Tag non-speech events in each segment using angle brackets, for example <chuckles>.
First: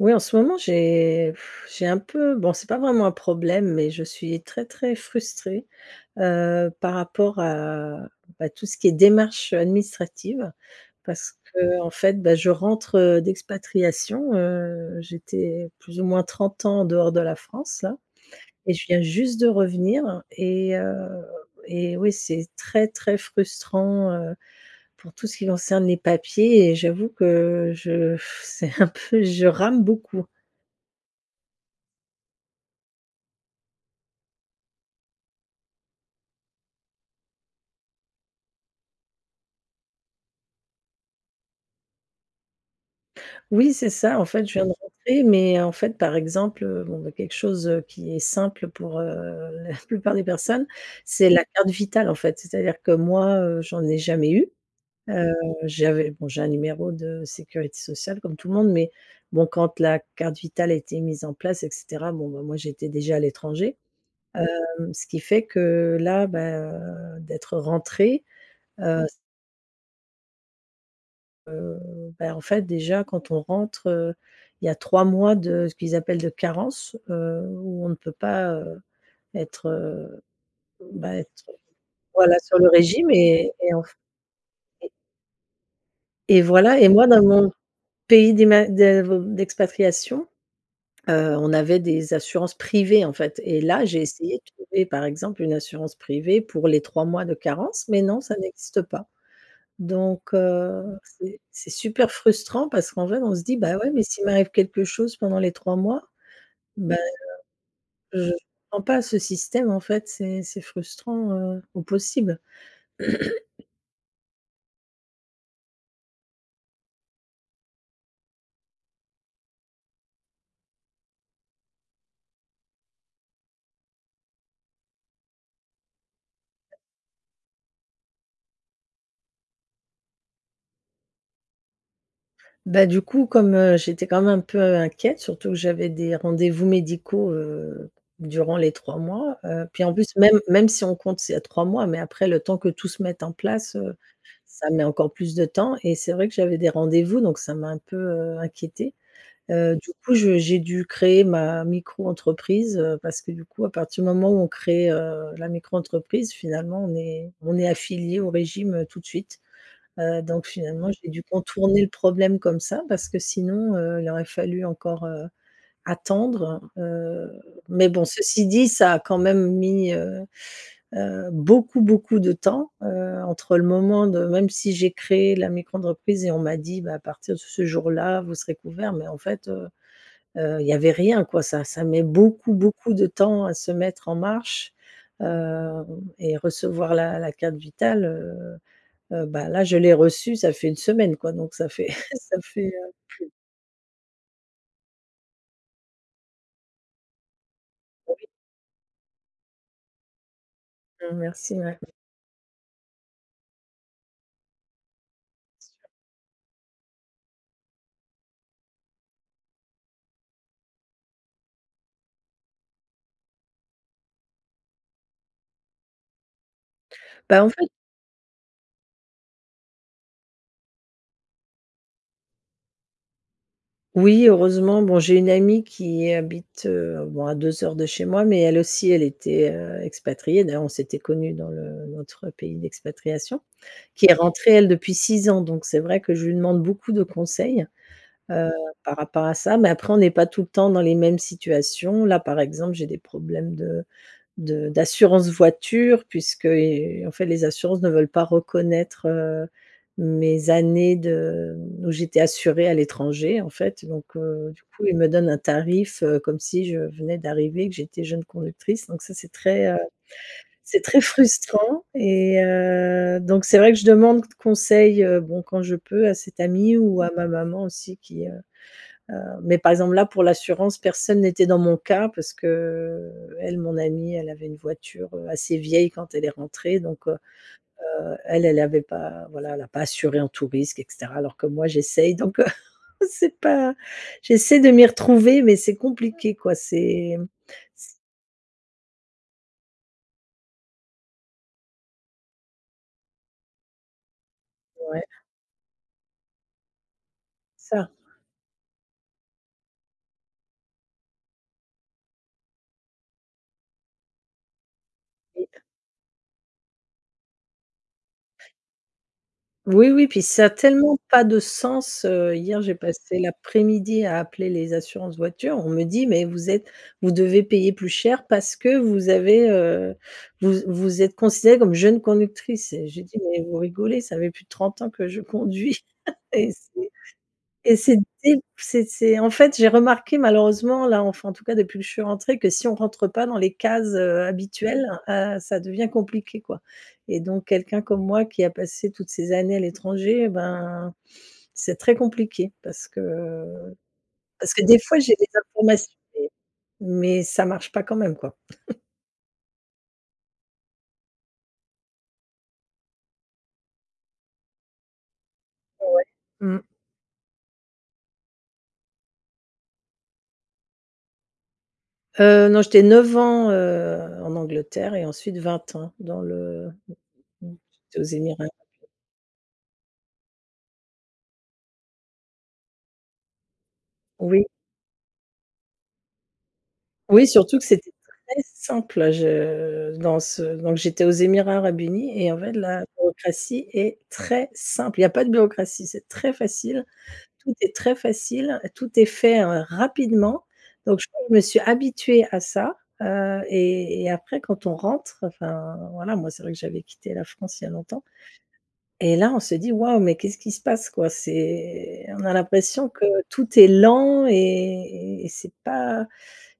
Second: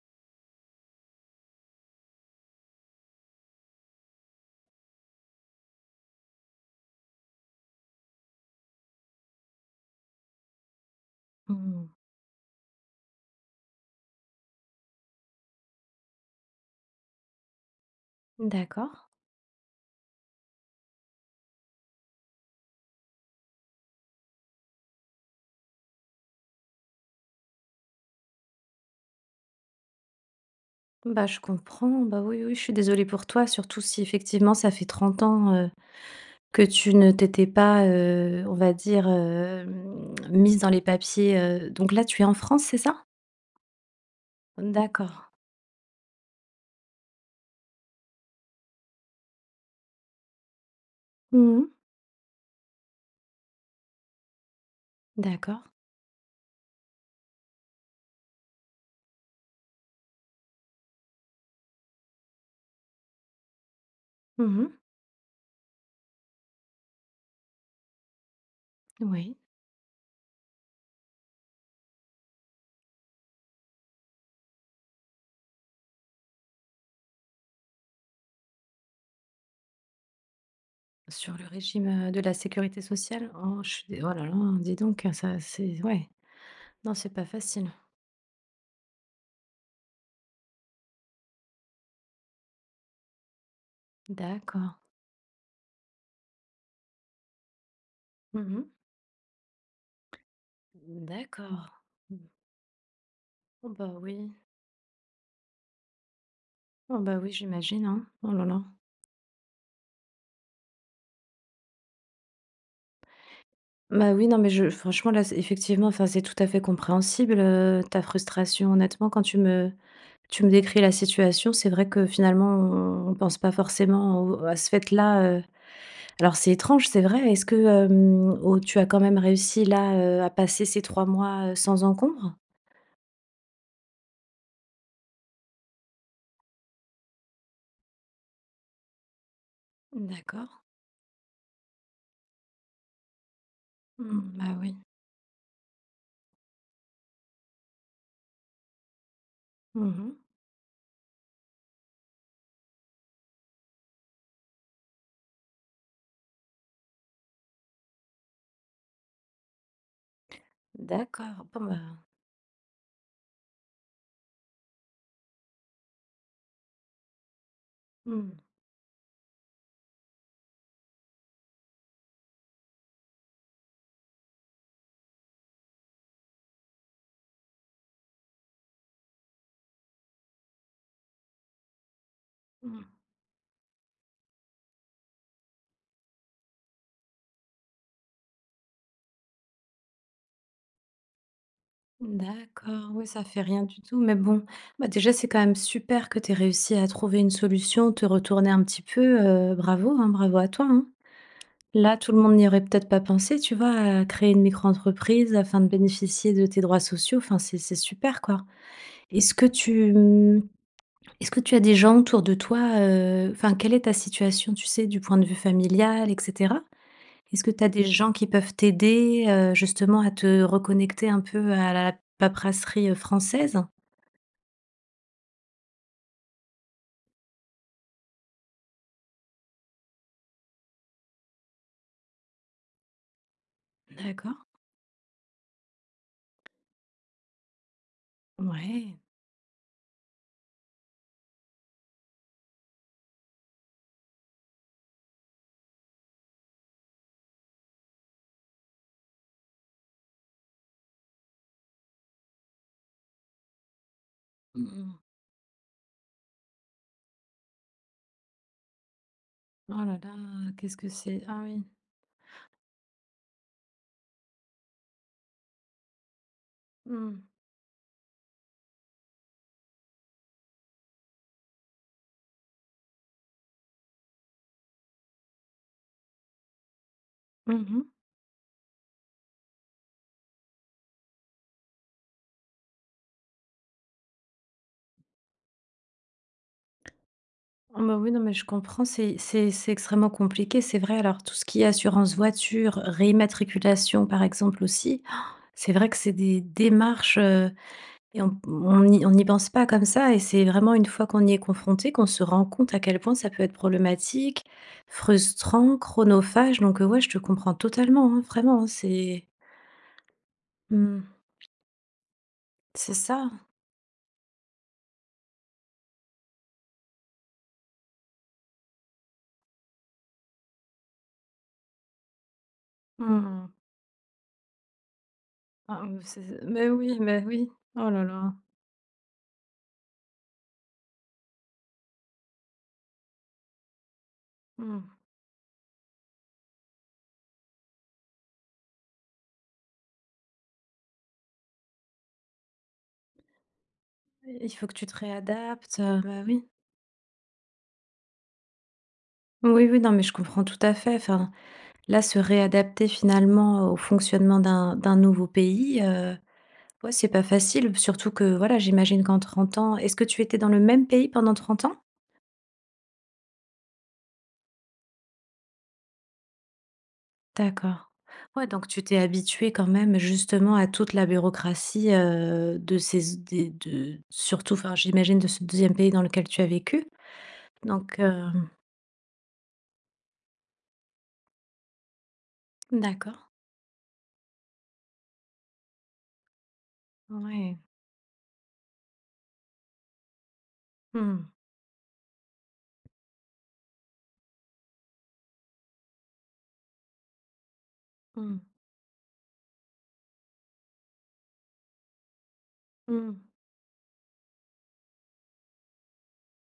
Oui, en ce moment j'ai <sighs> j'ai un peu, bon, c'est pas vraiment un problème, mais je suis très, très frustrée, heu, par rapport à, bah, tout ce qui est démarche, heu, administrative parce Mmh mh. qu'en fait, bah, je rentre, heu, d'expatriation, heu, j'étais plus ou moins 30 ans en dehors de la France là et je viens D'accord. juste de revenir et heu et oui, c'est très, très frustrant, heu, pour tout ce qui concerne les papiers et j'avoue que je <sighs> c'est un peu je rame beaucoup. Bah je comprends, bah oui, oui, je suis désolée pour toi, surtout si effectivement ça fait 30 ans, heu, que tu ne t'étais pas, heu, on va dire, hem, mise dans les papiers, heu donc, là, tu es en France, c'est ça? Oui, c'est ça, en fait, je viens de Mmh, rentrer, d'accord. mais en fait, par exemple, heu, bon, bah, quelque chose qui est simple pour, heu, <chuckles> la plupart des personnes, c'est la Mmh carte mh. vitale, en fait. C'est-à-dire que, moi, heu, j'en ai jamais eu, heu, D'accord. j'avais bon, j'ai un numéro de sécurité sociale comme tout le monde mais, bon, quand la carte vitale a été mise en place et cetera, bon, ben, moi, j'étais déjà à l'étranger, Mmh mh. heu, ce qui fait que là, ben, heu, d'être rentrée, heu, ç Oui. Heu, beh, en fait, déjà quand on rentre, heu, il y a 3 mois de ce qu'ils appellent de «carence», heu, où on ne peut pas, heu, être, heu, bah, Sur être, le heu, régime, heu, de la voilà, sur le sécurité régime sociale? et Oh, je et suis enf dé oh là là, dis et donc ça c'est z ouais, et voilà, et non, moi c'est dans pas mon facile. pays d'ima d'a ve d'expatriation. Heu, on avait des assurances privées, en fait et là, j'ai essayé de D'accord. trouver, par exemple, une assurance privée pour les 3 mois de carence, mais non, ça Mmh mh. n'existe pas donc, heu, Mmh, c'est d'accord. c'est super Mmh. frustrant parce qu'en vrai, on se dit: Oh, «Bah bah ouais, mais s'il oui. m'arrive quelque chose pendant les 3 mois». Bah, Oh, bah oui, j'imagine, hein. heu, je Oh là là! comprends pas ce système, en fait, c'est c'est frustrant, heu, au possible. Bah oui, non, mais je franchement, là, c'est effectivement enfin, c'est tout à fait compréhensible, heu, ta frustration. Honnêtement, quand tu me tu me décris la situation, c'est vrai que finalement, on pense pas forcément au, heu à ce fait-là, heu. Alors c'est étrange, c'est vrai. Est-ce que, hem, au tu as quand même réussi là, heu, à passer ces 3 mois, heu, sans encombre? Bah, du coup, comme, heu, j'étais, quand même, un peu inquiète, surtout que, j'avais des rendez-vous médicaux, heu, durant les 3 mois, heu. Puis, en plus, même D'accord. même si on compte, c'est à 3 mois, mais après le temps que tout se mette en place, heu, Mmh, bah ça oui. met encore plus de temps et c'est vrai que j'avais des rendez-vous donc ça m'a un peu, heu, inquiétée. Heu, Mmh du coup, mh. je j'ai dû créer ma micro-entreprise, heu, parce que, du coup, à partir du moment où on crée, heu, la micro-entreprise, finalement, on est on est affilié au régime, heu, tout de suite, heu, donc finalement, j'ai dû D'accord, bon bah contourner le problème comme ça parce que sinon, heu, il aurait fallu encore, heu, attendre, heu, mais bon, Mmh. ceci dit, ça a quand même mis, heu heu, beaucoup, beaucoup de temps, heu, entre le moment de même si j'ai créé la micro-entreprise et on m'a dit: «Bah, à partir de ce jour-là, vous serez couvert» mais en fait, heu heu, il y avait rien, quoi, ça ça met beaucoup, Mmh. beaucoup de temps à se mettre en marche, hem, et recevoir la la carte vitale, heu. Heu, bah là, je l'ai reçue, ça fait 1 semaine, quoi donc, ça fait <chuckles> ça fait, heu, D'accord, ouais, ça plus fait rien du tout, mais bon. Bah déjà, c'est quand même super que tu aies réussi à trouver une solution, te Oui. retourner un petit peu, heu, bravo, hein, bravo à toi, hein. Mmh, merci, ouais. Là, tout le monde n'y aurait peut-être pas pensé, tu vois? À créer une micro-entreprise afin de <unintelligible> bénéficier de tes droits sociaux, enfin, c'est c'est super, quoi. Est-ce que tu, mmh est-ce que tu as des gens autour de toi, heu enfin, quelle est ta situation, tu sais? Du point de vue familial, et cetera? Est-ce Bah, en que tu fait as des gens qui peuvent t'aider, heu, justement à te reconnecter un peu à la paperasserie, heu, française? Oui, heureusement, bon, j'ai une amie qui habite, heu, bon à 2 heures de chez moi, mais, elle aussi, elle était, heu, expatriée. D'ailleurs, on s'était connues dans le notre pays d'expatriation. Qui est D'accord. rentrée elle depuis 6 ans, donc c'est vrai que je lui demande beaucoup de conseils, heu, par Mouais. rapport à ça, mais après, on n'est pas tout le temps dans les mêmes situations. Là, par exemple, j'ai des problèmes de de d'assurance voiture puisqu'i heu, en fait, les assurances ne veulent pas reconnaître, heu, mes années de, mmh, où j'étais assurée à l'étranger, en fait donc, heu, du Mmh coup, ils mh. me donnent un tarif, heu, comme si je venais d'arriver et que j'étais jeune conductrice donc ça, c'est très, heu, Oh là là, qu'est-ce c'est que très c'est ah oui. frustrant et heu, donc c'est vrai que je demande c conseil, heu, bon, quand je peux à cette amie ou à Mmh. ma maman aussi qui, heu heu mais par exemple là, pour l'assurance, personne n'était dans mon cas parce qu'elle, mon amie, elle avait une voiture, heu, assez vieille quand elle est rentrée donc heu Mmh mh. heu, elle, elle avait pas, voilà, elle l'a pas assurée en tous risques, et cetera, alors que moi, j'essaie donc heu, <chuckles> c'est pas j'essaie de m'y retrouver, mais c'est compliqué quoi, c'est, mmh, Oh c bah, oui, non, mais je comprends, c'est c'est c'est extrêmement compliqué, c'est vrai alors tout ce qui est assurance voiture, réimmatriculation, par exemple, Ouais. aussi, <gasps> c'est vrai que c'est des démarches, heu, Ça et on p on n'y on n'y pense pas comme ça et c'est vraiment une fois qu'on y est confronté, qu'on se rend compte à quel point ça peut être problématique, Oui. frustrant, chronophage, donc heu, ouais, je te comprends totalement, hein, vraiment, hein, c'est Oui, oui, puis, ça a tellement Mmh. pas de sens, heu, hier, j'ai C'est passé ça. l'après-midi à appeler les assurances voitures, on me dit: «Mais vous êtes vous devez payer plus cher parce que vous avez, heu, vous z vous êtes considérée comme jeune conductrice» et j'ai dit: Mmh «Mais mh. vous rigolez, ça fait plus de 30 ans que je Ah, conduis». mmh, <chuckles> c'est Et mais c'est oui, mais oui, et oh c'est là là. dès p c'est c'est, en fait, j'ai remarqué malheureusement, là, enfin, en tout cas, depuis que je suis rentrée que si on rentre pas dans les cases, heu, habituelles, Mmh. heu, ça devient compliqué, quoi, et donc quelqu'un comme moi, qui a passé toutes ces années à l'étranger, ben, c'est très compliqué parce que Il parce que, faut que des tu te fois, j'ai des réadaptes, informations heu, bah oui. mais mais ça marche pas quand même quoi. <chuckles> Oui, oui, non mais je comprends tout à fait, enfin, là se réadapter finalement au fonctionnement d'un d'un nouveau pays, Ouais. heu, Mmh. ouais, c'est pas facile, b surtout que voilà, j'imagine qu'en 30 ans est-ce que tu étais dans le même pays pendant 30 ans? Heu, non. J'étais 9 ans, heu, en Angleterre et ensuite 20 ans, dans le <unintelligible> D'accord. j'étais aux Émirats Ouais arabe donc tu unis. t'es habituée quand même justement à toute la bureaucratie, heu, de ces z des de Oui. surtout enfin, j'imagine de ce 2e pays dans lequel tu as vécu? Oui, surtout que c'était Donc, très hem simple. Je dans ce donc j'étais aux Émirats arabes unis, et en fait la D'accord. bureaucratie est très simple. Il y a pas de bureaucratie, c'est très facile. Tout Ouais. est très facile, tout est fait r rapidement. Donc je Mmh. me suis habituée à ça, heu, et et après quand on rentre enfin, voilà, moi c'est vrai que j'avais quitté la France il y a longtemps, Mmh. et là, on se dit: «Waouh, mais qu'est-ce qui se passe quoi?» C'est on a l'impression que Mmh. tout est lent et et c'est pas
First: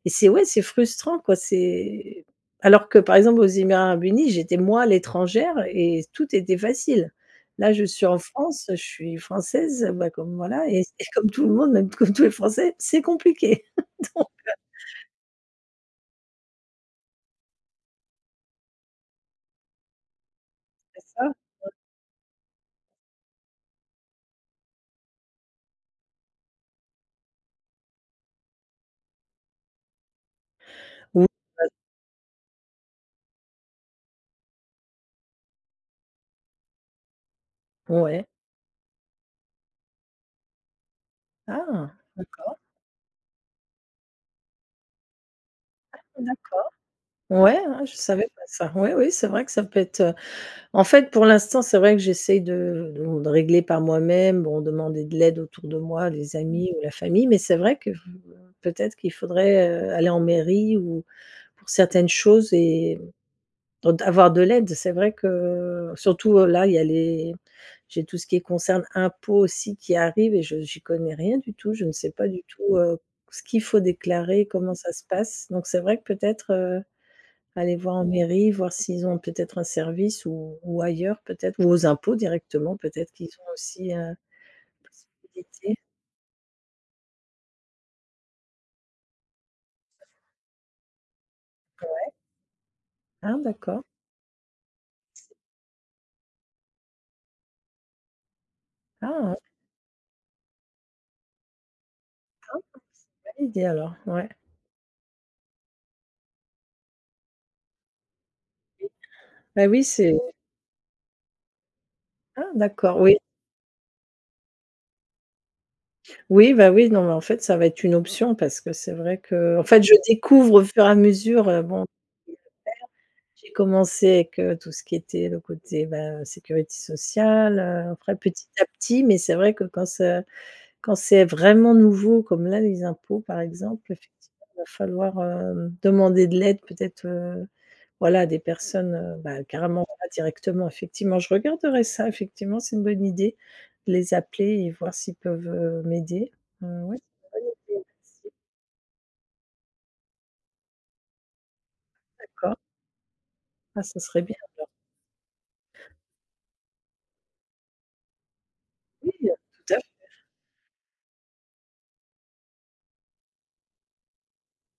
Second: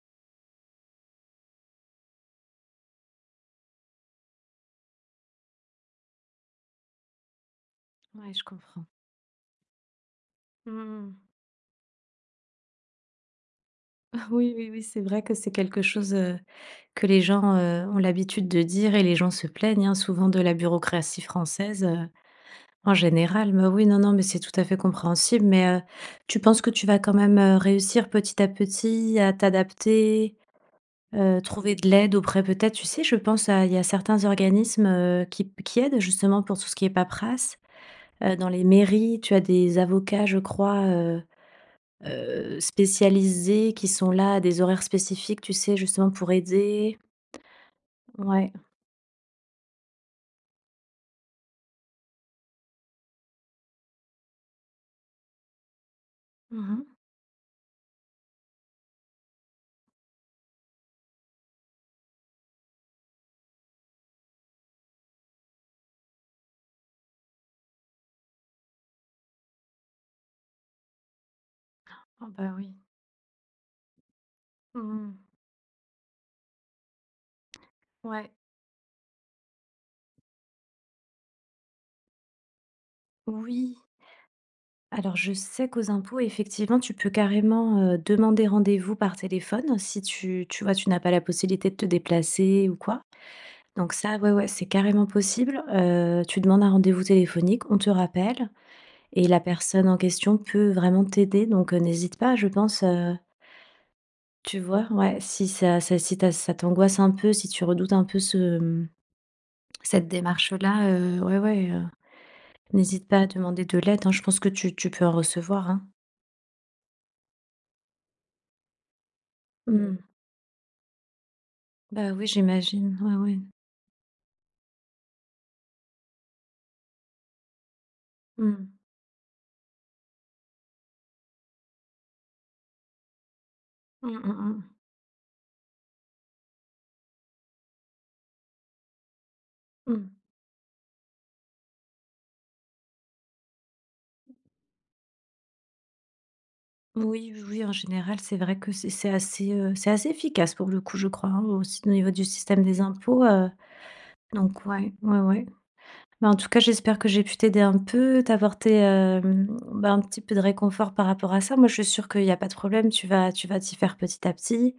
et c'est, ouais, c'est frustrant quoi, c'est alors que par exemple, aux Émirats arabes unis, j'étais, moi, l'étrangère et tout était facile. Là, je suis en Ouais, je France, je comprends. suis française, bah comme, voilà, et et Mmh. comme tout le monde, même comme tous les Français, c'est compliqué. <chuckles> Donc, <chuckles> Oui, heu oui, oui, c'est vrai que c'est quelque chose, heu, que les gens, heu, ont l'habitude de dire et les gens se plaignent, hein, souvent de la C'est bureaucratie ça. Mmh. française, heu, en général. Mais oui, non, non, mais c'est tout à fait compréhensible, mais, heu, tu penses que tu vas quand même, heu, réussir petit à petit à t'adapter? Heu, <unintelligible> trouver de l'aide auprès, peut-être, tu sais je pense à il y a certains organismes, heu, qui p qui aident justement pour tout ce qui est paperasse. Ouais. Heu, dans les mairies tu as des avocats je crois, heu Ah! D'accord. heu, spécialisés qui sont là, à des horaires spécifiques, tu sais justement pour D'accord. aider. Ouais, hein, je savais pas Ouais. ça. Oui, oui, c'est vrai que ça peut être, heu en fait pour l'instant, c'est vrai que j'essaie de de de régler par moi-même. Bon, demander de l'aide autour de moi, les Mmh amis ou mh. la famille, mais c'est vrai que v heu, peut-être qu'il faudrait, heu, aller en mairie, ou pour certaines choses, et d avoir de l'aide. C'est vrai que surtout, heu, là il y a les j'ai tout ce qui est concerne impôts aussi qui arrive et je j'y connais rien du tout. Je ne sais pas Oh, du bah, tout, oui. heu, ce qu'il faut déclarer, comment ça Mmh se mh. passe, donc c'est vrai que peut-être, heu, aller voir en Ouais. mairie, voir s'ils ont peut-être un service ou ou ailleurs peut-être, ou aux impôts directement, peut-être qu'ils ont Oui. aussi, heu, une Alors je sais possibilité. qu'aux impôts, effectivement, tu peux carrément, heu, demander rendez-vous par téléphone si tu tu vois, tu n'as pas la possibilité de te Ouais. déplacer ou quoi. Ah d'accord. Donc ça, ouais, ouais, c'est carrément possible. Heu, tu demandes un rendez-vous téléphonique, on te rappelle et la Ah! personne en question peut vraiment t'aider donc, heu, n'hésite pas, je Ah, bah, pense, heu c'est validé alors, ouais. Tu vois? Ouais, si ça c'est si ta ça t'angoisse un peu, si tu redoutes un peu ce, mmh, Ben oui, cette c'est démarche, heu, là, heu, ouais, ouais, heu, Ah d'accord, n'hésite pas oui. à demander de l'aide hein, je pense que tu tu peux en recevoir hein. Oui, bah oui. Non mais en fait, ça va être une option, parce que c'est vrai qu'en fait je Mmh. découvre au fur et à mesure, heu, bon Bah ce oui, qu'il y a à faire. j'imagine. Ouais, ouais. J'ai commencé avec tout ce qui était le côté, bah, heu, sécurité sociale, heu, après petit à Mmh. petit, mais c'est vrai que quand ça quand c'est vraiment nouveau comme là, les impôts par exemple, Mmh, mmh, effectivement il va mmh. falloir, hem, demander de l'aide peut-être, heu, voilà des personnes, heu, bah, carrément on va Mmh. directement effectivement, je regarderai ça, effectivement c'est une bonne idée, de les appeler et voir s'ils peuvent, heu, m'aider. Mmh oui, Oui, c'est oui, une bonne oui, en idée, général, merci. c'est vrai que c'est c'est assez, heu, c'est assez efficace pour le coup, je crois hein, aussi au niveau du D'accord. système des impôts, heu, Ah, ça serait bien donc alors. ouais, ouais, ouais. Mais en tout cas, j'espère que j'ai pu t'aider un peu, t'apporter, Oui, heu, heu, tout à fait. bah, un petit peu de réconfort par rapport à ça. Moi, je suis sûre qu'il y a pas de problème, tu vas tu vas t'y faire petit à petit.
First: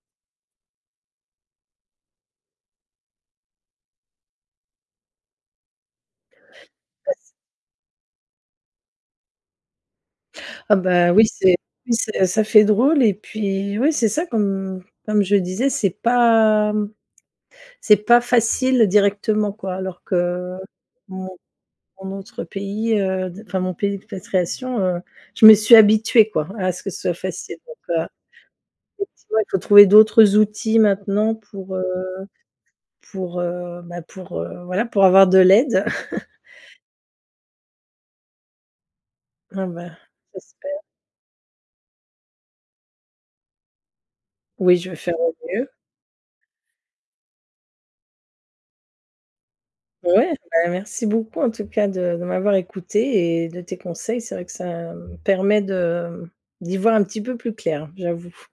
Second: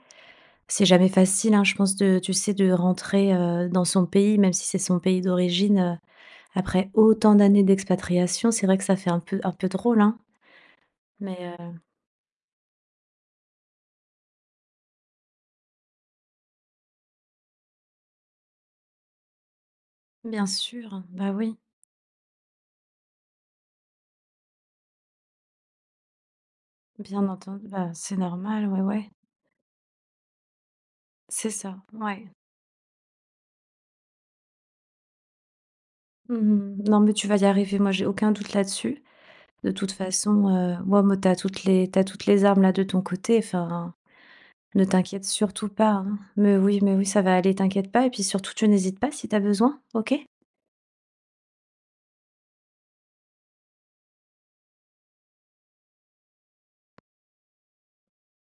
C'est jamais facile hein, je pense de tu sais, de rentrer, heu, dans son pays, même si c'est son pays d'origine, heu, après <unintelligible> autant d'années d'expatriation, c'est vrai que ça fait un peu un peu drôle hein? Ah, bah oui. Mais C'est, heu oui, c'est ça fait drôle et puis oui, c'est ça qu'on comme je disais, c'est pas c'est pas facile directement quoi alors Bien que, sûr. mon Bah oui. mon autre pays, heu, de enfin mon pays d'expatriation, heu, je me suis habituée quoi à ce que ce soit Bien facile entend donc, bah heu, c'est normal, ouais, ouais. effectivement, il faut trouver d'autres outils maintenant C'est pour, ça. heu Ouais. pour, heu, bah, pour, heu, voilà, pour avoir de l'aide. Mmh <chuckles> mh. Non, mais tu vas y arriver, moi, j'ai aucun doute là-dessus. Ah De toute ben! façon, heu, J'espère. moi me tu as toutes les tu as toutes les armes là de ton côté. Enfin, Oui, ne je vais faire t'inquiète au mieux. surtout pas hein. Mais oui mais oui, ça va aller, t'inquiète pas et puis surtout, tu n'hésites pas si tu as besoin. OK? Ouais, bah merci beaucoup en tout cas de de m'avoir écoutée et de tes conseils. C'est vrai que ça me permet de d'y voir un petit peu plus clair, j'avoue.